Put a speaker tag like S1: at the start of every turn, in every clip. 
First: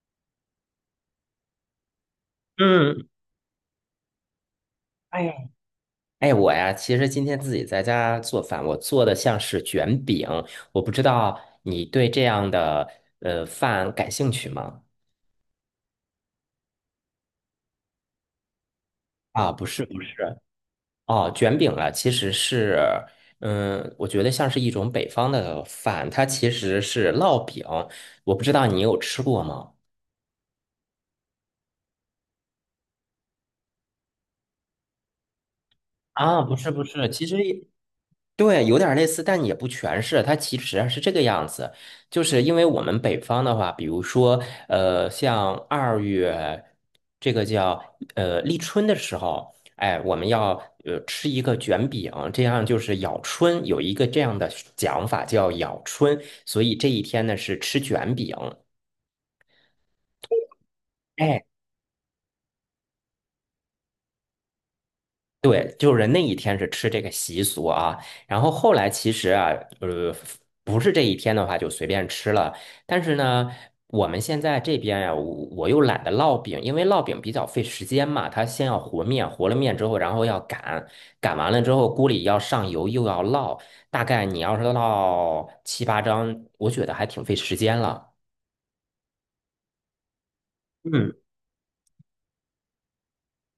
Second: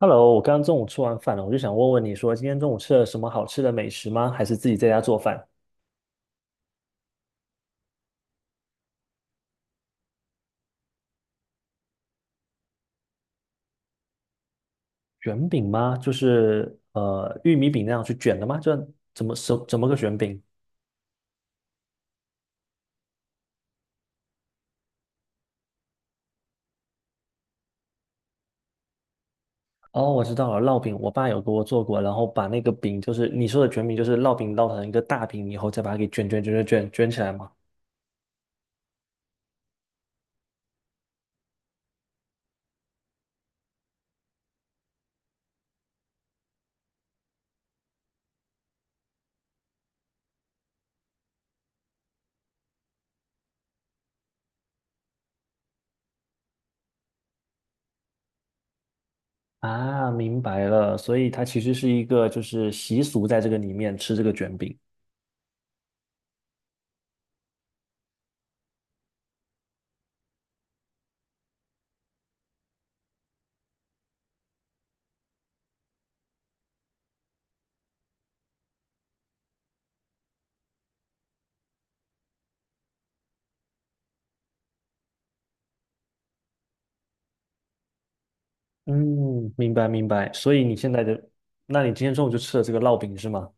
S1: Hello，我刚刚中午吃完饭了，我就想问问你说，今天中午吃了
S2: 嗯，
S1: 什么好吃的美食吗？还是自己在家做
S2: 哎呀，
S1: 饭？
S2: 哎，我呀，其实今天自己在家做饭，我做的像是卷饼，我不知道你对这样的饭感兴趣吗？
S1: 卷饼吗？就是玉米饼那样去卷的吗？就怎么
S2: 啊，
S1: 什
S2: 不
S1: 怎
S2: 是
S1: 么个
S2: 不是，
S1: 卷饼？
S2: 哦，卷饼啊，其实是，嗯，我觉得像是一种北方的饭，它其实是烙饼，我不知道你有吃过吗？
S1: 哦，我知道了，烙饼，我爸有给我做过，然后把那个饼，就是你说的卷饼，就是烙饼烙成一个大饼以后，再把它给卷卷
S2: 啊，
S1: 卷
S2: 不
S1: 卷
S2: 是不
S1: 卷
S2: 是，
S1: 卷起
S2: 其
S1: 来
S2: 实
S1: 嘛。
S2: 也对，有点类似，但也不全是。它其实是这个样子，就是因为我们北方的话，比如说，像二月这个叫立春的时候，哎，我们要吃一个卷饼，这样就是咬春，有一个这样的讲法叫咬春，所以这一天呢是吃卷饼。
S1: 啊，明白了，所以它
S2: 哎，
S1: 其实是一个就是习俗，在这个里面吃这个卷饼。
S2: 对，就是那一天是吃这个习俗啊，然后后来其实啊，呃，不是这一天的话就随便吃了，但是呢，我们现在这边呀、我又懒得烙饼，因为烙饼比较费时间嘛，它先要和面，和了面之后，然后要擀，擀完了之后锅里要上油，又要烙，大概你要是烙七八张，我觉得还挺费时间了。
S1: 嗯，明白明白。所以你现在
S2: 嗯。
S1: 的，那你今天中午就吃了这个烙饼是吗？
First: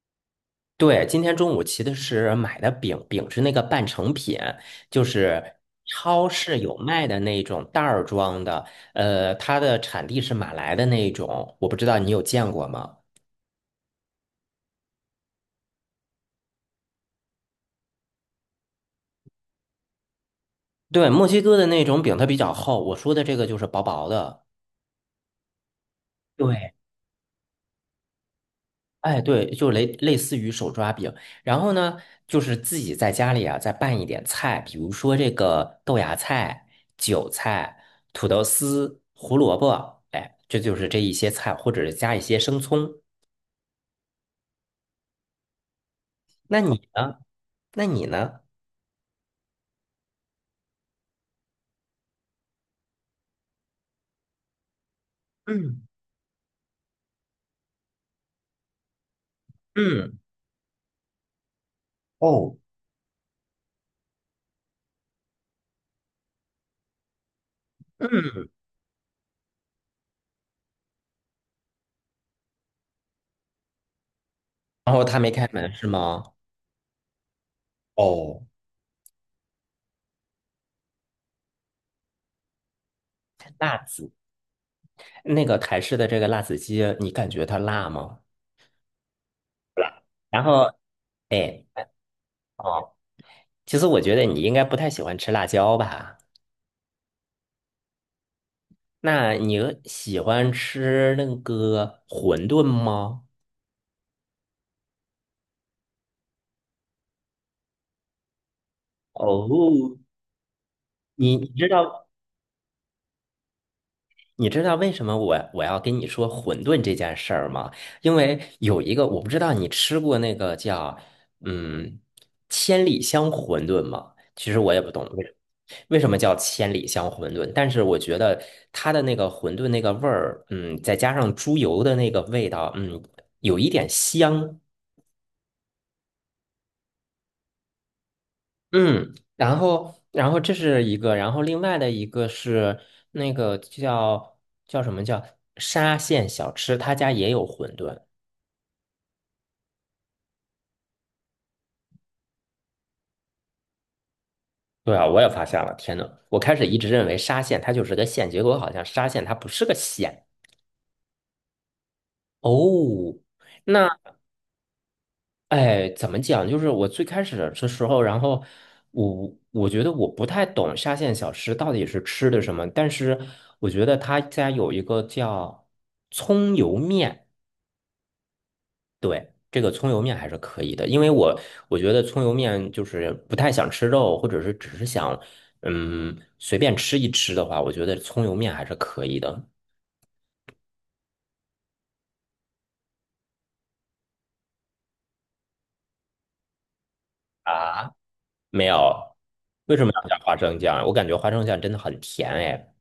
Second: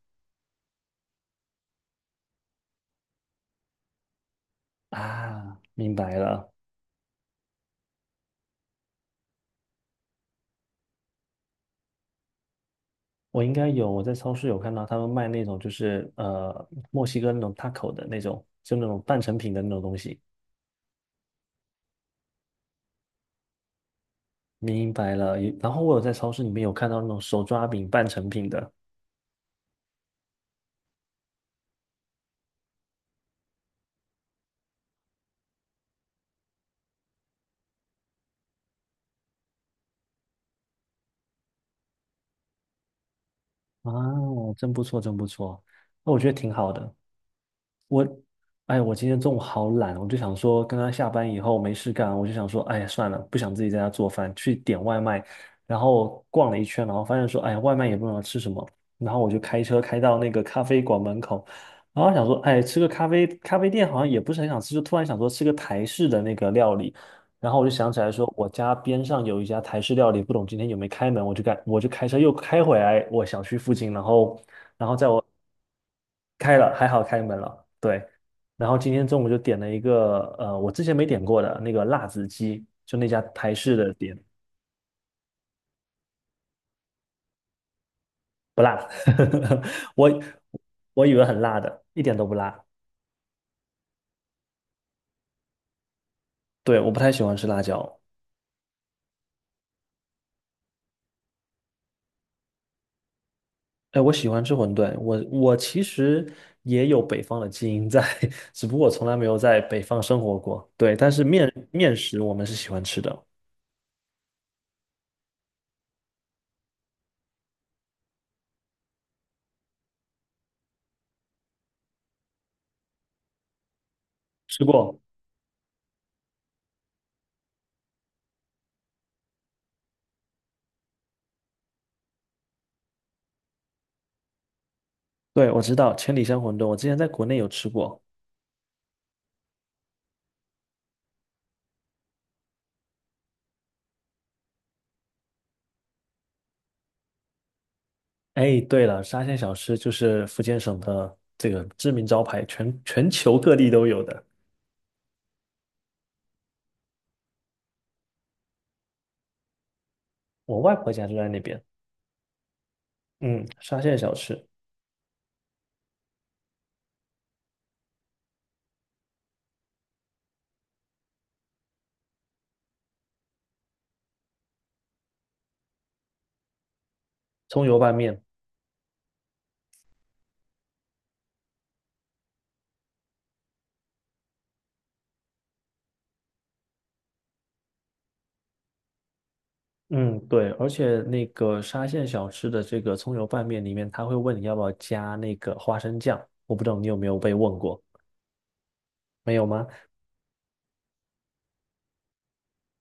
S2: 对，今天中午骑的是买的饼，饼是那个半成品，就是
S1: 啊，明白
S2: 超
S1: 了。
S2: 市有卖的那种袋儿装的，它的产地是马来的那种，我不知道你有见过吗？
S1: 我应该有，我在超市有看到他们卖那种，就是，墨西哥那种 taco 的那种，就那种半成品的那种东西。
S2: 对，墨西哥的那种饼它比较厚，我说的这个就是薄薄的。
S1: 明白了。也然后我有在超市里面有
S2: 对，
S1: 看到那种手抓饼半成品的。
S2: 哎，对，就类似于手抓饼，然后呢，就是自己在家里啊，再拌一点菜，比如说这个豆芽菜、韭菜、土豆丝、胡萝卜，哎，这就是这一些菜，或者是加一些生葱。
S1: 啊，真不错，真不错。那我觉得挺
S2: 那
S1: 好
S2: 你
S1: 的。
S2: 呢？那你呢？
S1: 哎，我今天中午好懒，我就想说，刚刚下班以后没事干，我就想说，哎呀，算了，不想自己在家做饭，去点外卖。然后逛了一圈，然后发现说，哎呀，外卖也不知道吃什么。然后我就开车开到
S2: 嗯，
S1: 那个咖啡馆门口，然后想说，
S2: 哦，
S1: 哎，吃个咖啡，咖啡店好像也不是很想吃，就突然想说吃个台式的那个料理。然后我就想起来说，我家边上有一家台式料理，不懂今天有没开门，我就开车又开回来我小区附近，然后然后
S2: 然后
S1: 在
S2: 他
S1: 我
S2: 没开门是吗？
S1: 开了，还好开门了，对。
S2: 哦，
S1: 然后今天中午就点了一个，我之前没点过的那个辣子鸡，就那家台式
S2: 辣
S1: 的
S2: 子，
S1: 店，
S2: 那个台式的这个辣子鸡，你感觉它辣吗？
S1: 不辣，
S2: 辣。
S1: 我
S2: 然后，
S1: 我以为很辣
S2: 哎，
S1: 的，一点都不辣。
S2: 哦，其实我觉得你应该不太喜欢吃辣椒吧。
S1: 对，我不太喜欢吃辣椒，
S2: 那你喜欢吃那个馄饨吗？
S1: 哎，我喜欢吃馄饨，我其实也有北方的基因在，只不过我从来没有在北
S2: 哦，
S1: 方生活过。对，但是
S2: 你你
S1: 面
S2: 知
S1: 面
S2: 道
S1: 食我们是喜欢吃的，
S2: 你知道为什么我要跟你说馄饨这件事儿吗？因为有一个我不知道你吃过那个叫嗯千里香馄饨吗？其实
S1: 吃
S2: 我也不
S1: 过，
S2: 懂为什么叫千里香馄饨，但是我觉得它的那个馄饨那个味儿，再加上猪油的那个味道，有一点香。
S1: 对，我知道千里香馄饨，我之前在国内有吃过。
S2: 嗯，然后，这是一个，然后另外的一个是那个叫叫什么叫沙县小吃，他家也有馄饨。
S1: 哎，对了，沙县小吃就是福建省的这个知名招牌，全球各地都有的。
S2: 对啊，我也发现了，天呐，我开始一直认为沙县它就是个县，结果好像沙县它不是个县。
S1: 我外婆家就在那边。
S2: 哦，
S1: 嗯，沙县
S2: 那
S1: 小吃，
S2: 哎，怎么讲？就是我最开始的时候，然后我觉得我不太懂沙县小吃到底是吃的什么，但是我觉得他家有一个叫葱油面。
S1: 葱油拌面。
S2: 对，这个葱油面还是可以的，因为我觉得葱油面就是不太想吃肉，或者是只是想随便吃一吃的话，我觉得葱油面还是可以的。
S1: 嗯，对，而且那个沙县小吃的这个葱油拌面里面，他会问你要不要加那个花生酱。我不知道你有没有被问过，
S2: 啊，没有，
S1: 没有吗？
S2: 为什么要加花生酱？我感觉花生酱真的很甜哎。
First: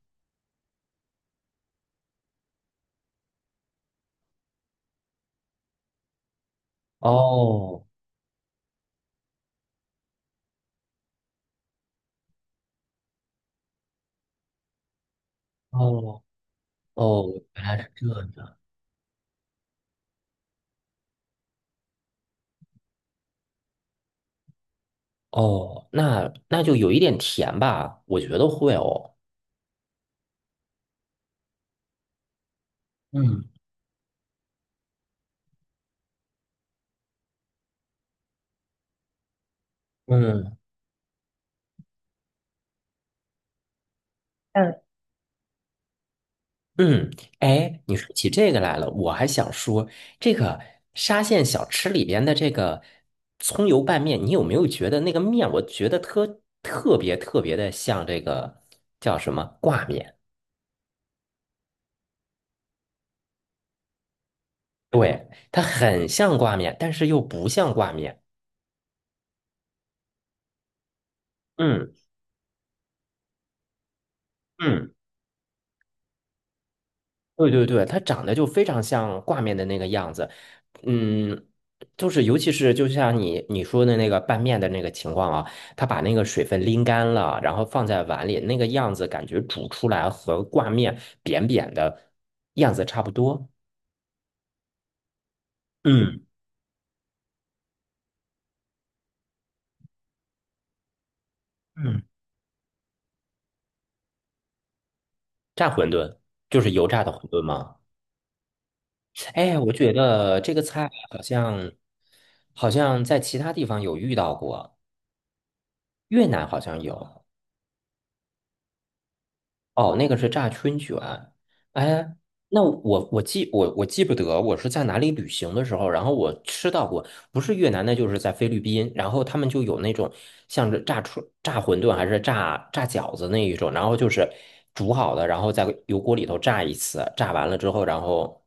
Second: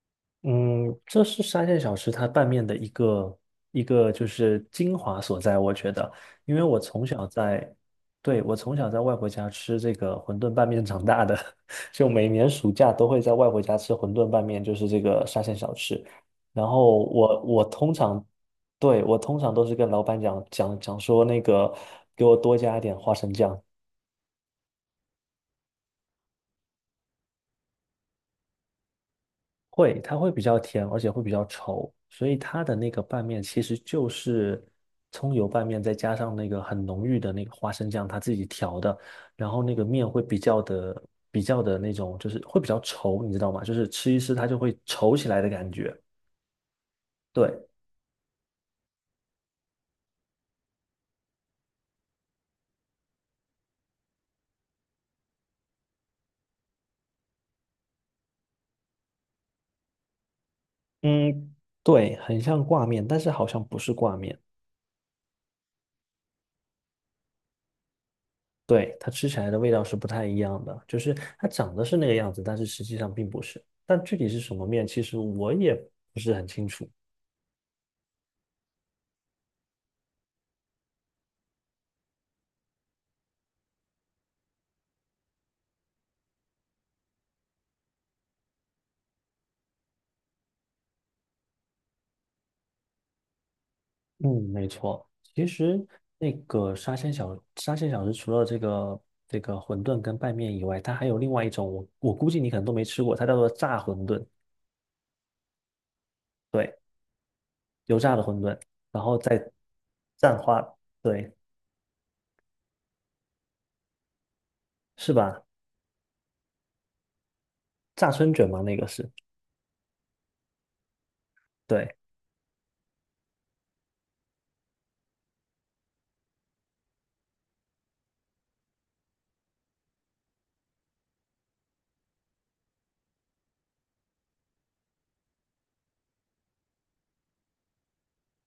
S1: 嗯，这是沙县小吃它拌面的一个就是精华所在，我觉得，因为我从小在，
S2: 哦
S1: 对，我从小在外婆家吃这个馄饨拌面长大的，就每年暑假都会在外婆家吃馄饨拌面，就是这个沙县小吃。
S2: 哦
S1: 然后
S2: 哦，
S1: 我
S2: 原来
S1: 通
S2: 是这
S1: 常，
S2: 样。
S1: 对，我通常都是跟老板讲说那个给我多加一点花生酱，
S2: 哦，那就有一点甜吧，我觉得会哦。
S1: 会，它会比较甜，而且会比较稠，所以它的那个拌面
S2: 嗯
S1: 其实就是葱油拌面，再加上那个很浓郁的那个花生酱，它自己调的，然后那个面会比
S2: 嗯。
S1: 较的比较的那种，就是会比较稠，你知道吗？就是吃一吃它就会稠起来的感觉。
S2: 嗯，
S1: 对，
S2: 哎，你说起这个来了，我还想说，这个沙县小吃里边的这个葱油拌面，你有没有觉得那个面，我觉得特别特别的像这个叫什么挂面？
S1: 嗯，对，很像挂面，但是好像不是挂面。
S2: 对，它很像挂面，但是又不像挂面。
S1: 对，它吃起来的味道是不太一样的，就是它长得
S2: 嗯
S1: 是那个样子，但是实际上并不是。但具体是什么面，
S2: 嗯。
S1: 其实我也不是很清楚。
S2: 对对对，它长得就非常像挂面的那个样子，嗯，就是尤其是就像你说的那个拌面的那个情况啊，它把那个水分拎干了，然后放在碗里，那个样子感觉煮出来和挂面扁扁的样子差不多。
S1: 嗯，没错。其实
S2: 嗯
S1: 那个沙县小吃，除了这个馄饨跟拌面以外，它还有另外一种，我
S2: 嗯，
S1: 我估计你可能都没吃过，它叫做炸馄饨，
S2: 炸馄饨就是
S1: 对，
S2: 油炸的馄饨吗？
S1: 油炸的馄饨，然后再
S2: 哎，我觉
S1: 蘸
S2: 得这
S1: 花，
S2: 个菜好
S1: 对，
S2: 像好像在其他地方有遇到过，
S1: 是吧？
S2: 越南好像有。
S1: 炸春卷嘛，那个是，
S2: 哦，那个是炸春卷。
S1: 对。
S2: 哎，那我记不得我是在哪里旅行的时候，然后我吃到过，不是越南那就是在菲律宾，然后他们就有那种像是炸馄饨还是炸饺子那一种，然后就是煮好的，然后在油锅里头炸一次，炸完了之后，然后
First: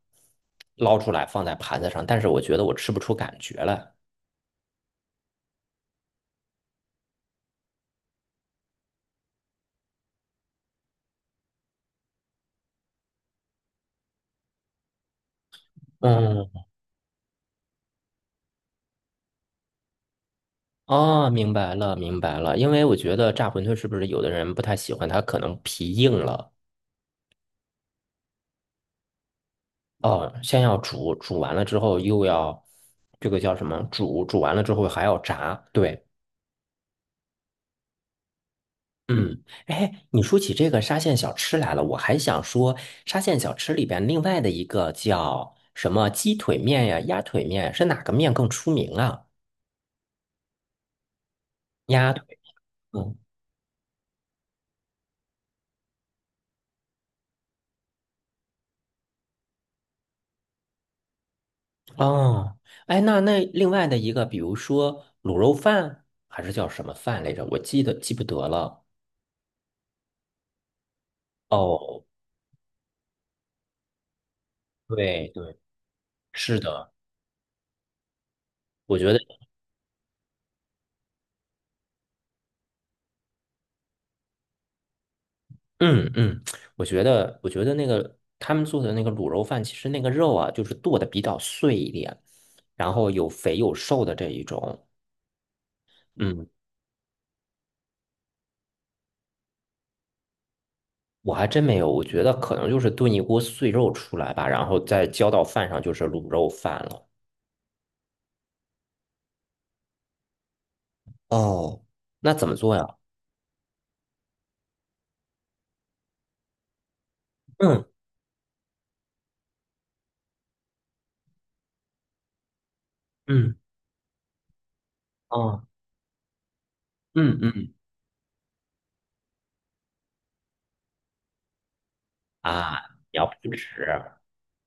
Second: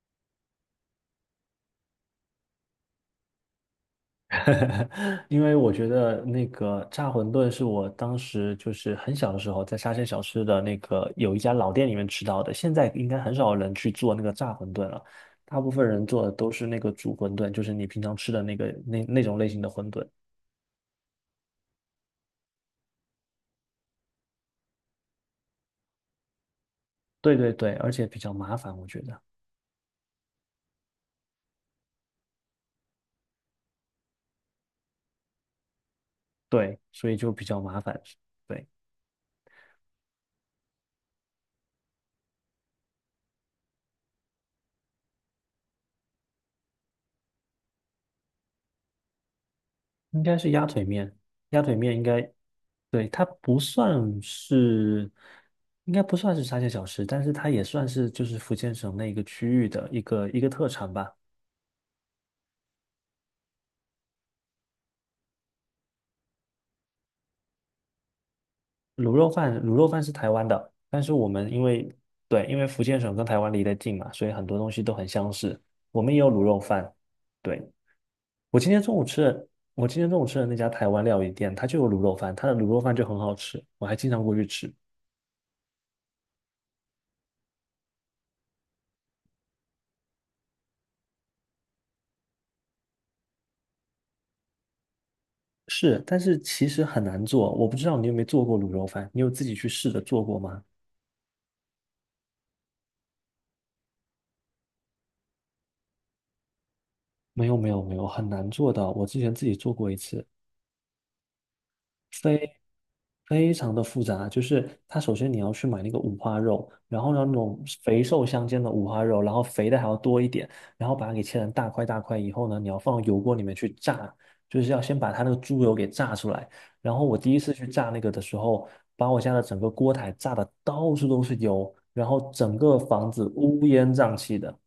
S2: 捞出来放在盘子上，但是我觉得我吃不出感觉来。
S1: 因为我觉得那个炸馄饨是我当时就是很小的时候在沙县小吃的那个有一家老店里面吃到的，现在应该很少人去做那个炸馄饨了，大部分人做的
S2: 嗯，
S1: 都是那个煮馄饨，就是你平常吃的那个那种类型的馄饨。
S2: 哦，明白了，明白了，因为我觉得炸馄饨是不是有的人不太喜欢，它可能皮硬了。
S1: 对对对，而且比较麻烦，我觉得。
S2: 哦，先要煮，煮完了之后又要这个叫什么？煮，煮完了之后还要炸。对，
S1: 对，所以就比较麻烦。对。
S2: 嗯，哎，你说起这个沙县小吃来了，我还想说沙县小吃里边另外的一个叫什么鸡腿面呀、鸭腿面，是哪个面更出名啊？
S1: 应该是鸭腿面，鸭腿面应
S2: 鸭腿，
S1: 该，对，
S2: 嗯，
S1: 它不算是，应该不算是沙县小吃，但是它也算是就是福建省那个区域的一个特产吧。
S2: 哦，哎，那另外的一个，比如说卤肉饭还是叫什么饭来着？我记不得了。
S1: 卤肉饭，卤肉饭是台湾的，但是我们因为
S2: 哦，
S1: 对，因为福建省跟台湾离得近嘛，所以很多东西都很
S2: 对
S1: 相似。
S2: 对，
S1: 我们也有卤
S2: 是
S1: 肉
S2: 的。
S1: 饭，对，我今天中
S2: 我
S1: 午
S2: 觉得。
S1: 吃的，我今天中午吃的那家台湾料理店，它就有卤肉饭，它的卤肉饭就很好吃，我还经常过去吃。
S2: 嗯嗯，我觉得那个他们做的那个卤肉饭，其实那个肉啊，就是剁的比较碎一点，然后有肥有瘦的这一种。
S1: 是，但是
S2: 嗯，
S1: 其实很难做。我不知道你有没有做过卤肉饭，你有自己去试着做过吗？
S2: 我还真没有，我觉得可能就是炖一锅碎肉出来吧，然后再浇到饭上就是卤肉饭了。
S1: 没有，没有，没有，很难做的。我之前自己做过一次，
S2: 哦，那怎么做呀？
S1: 非常的复杂。就是它首先你要去买那个五花肉，然后呢那种
S2: 嗯
S1: 肥瘦相间的五花肉，然后肥的还要多一点，然后把它给切成大块大块以后呢，你要放油锅里面
S2: 嗯
S1: 去炸，就是要先把它那个猪
S2: 哦
S1: 油给炸出来。然后我第一
S2: 嗯
S1: 次去
S2: 嗯
S1: 炸那个的时候，把我家的整个锅台炸的到处都是油，然后整个
S2: 啊，
S1: 房
S2: 你
S1: 子
S2: 要不
S1: 乌烟瘴
S2: 吃？
S1: 气的。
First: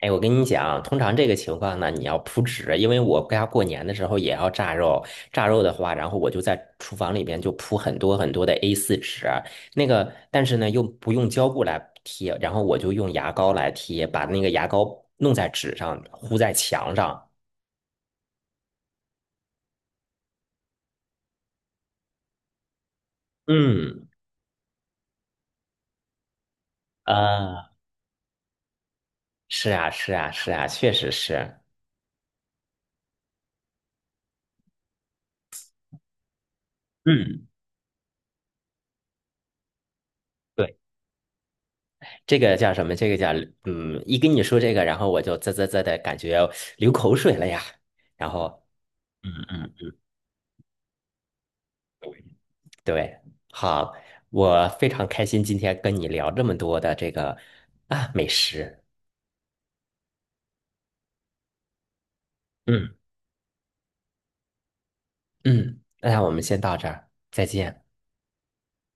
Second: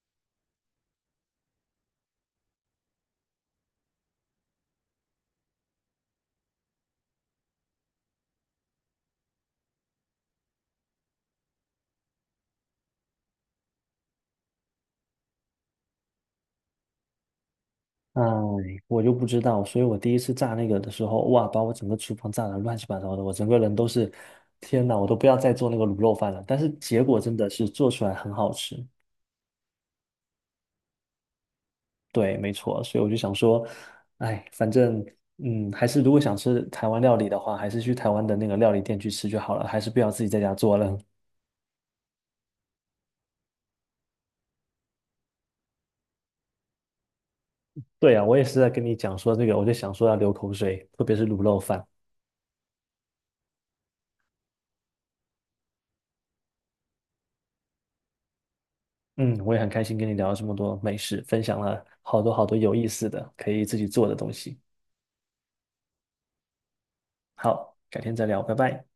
S2: 哎，我跟你讲啊，通常这个情况呢，你要铺纸，因为我家过年的时候也要炸肉，炸肉的话，然后我就在厨房里边就铺很多很多的 A4 纸，那个，但是呢又不用胶布来贴，然后我就用牙膏来贴，把那个牙膏弄在纸上，糊在墙上。
S1: 哎，我就不知道，所以我第一次炸那个的时候，哇，把我整个厨房炸得乱七八糟的，我整个人都
S2: 嗯，
S1: 是，天哪，我都不要再做那个卤肉饭了。但是结果真的
S2: 啊，
S1: 是做出来很好吃，
S2: 是啊，是啊，是啊，确实是。
S1: 对，没错，所以我就想说，哎，反正，嗯，还是如果想吃台湾料理的
S2: 嗯，
S1: 话，还是去台湾的那个料理店去吃就好了，还是不要自己在家做
S2: 对，
S1: 了。
S2: 这个叫什么？这个叫一跟你说这个，然后我就啧啧啧的感觉流口水了呀，
S1: 对呀，
S2: 然
S1: 我也是
S2: 后。
S1: 在跟你讲
S2: 嗯
S1: 说这个，我就
S2: 嗯
S1: 想说要流口水，特别是卤肉饭。
S2: 对，好，我非常开心今天跟你聊这么多的这个啊美食。
S1: 嗯，我也很开心跟你聊了这么多美食，分享了好多好多有意
S2: 嗯
S1: 思的，可以自己做的东西。
S2: 嗯，那我们先到这儿，再
S1: 好，
S2: 见。
S1: 改天再聊，拜拜。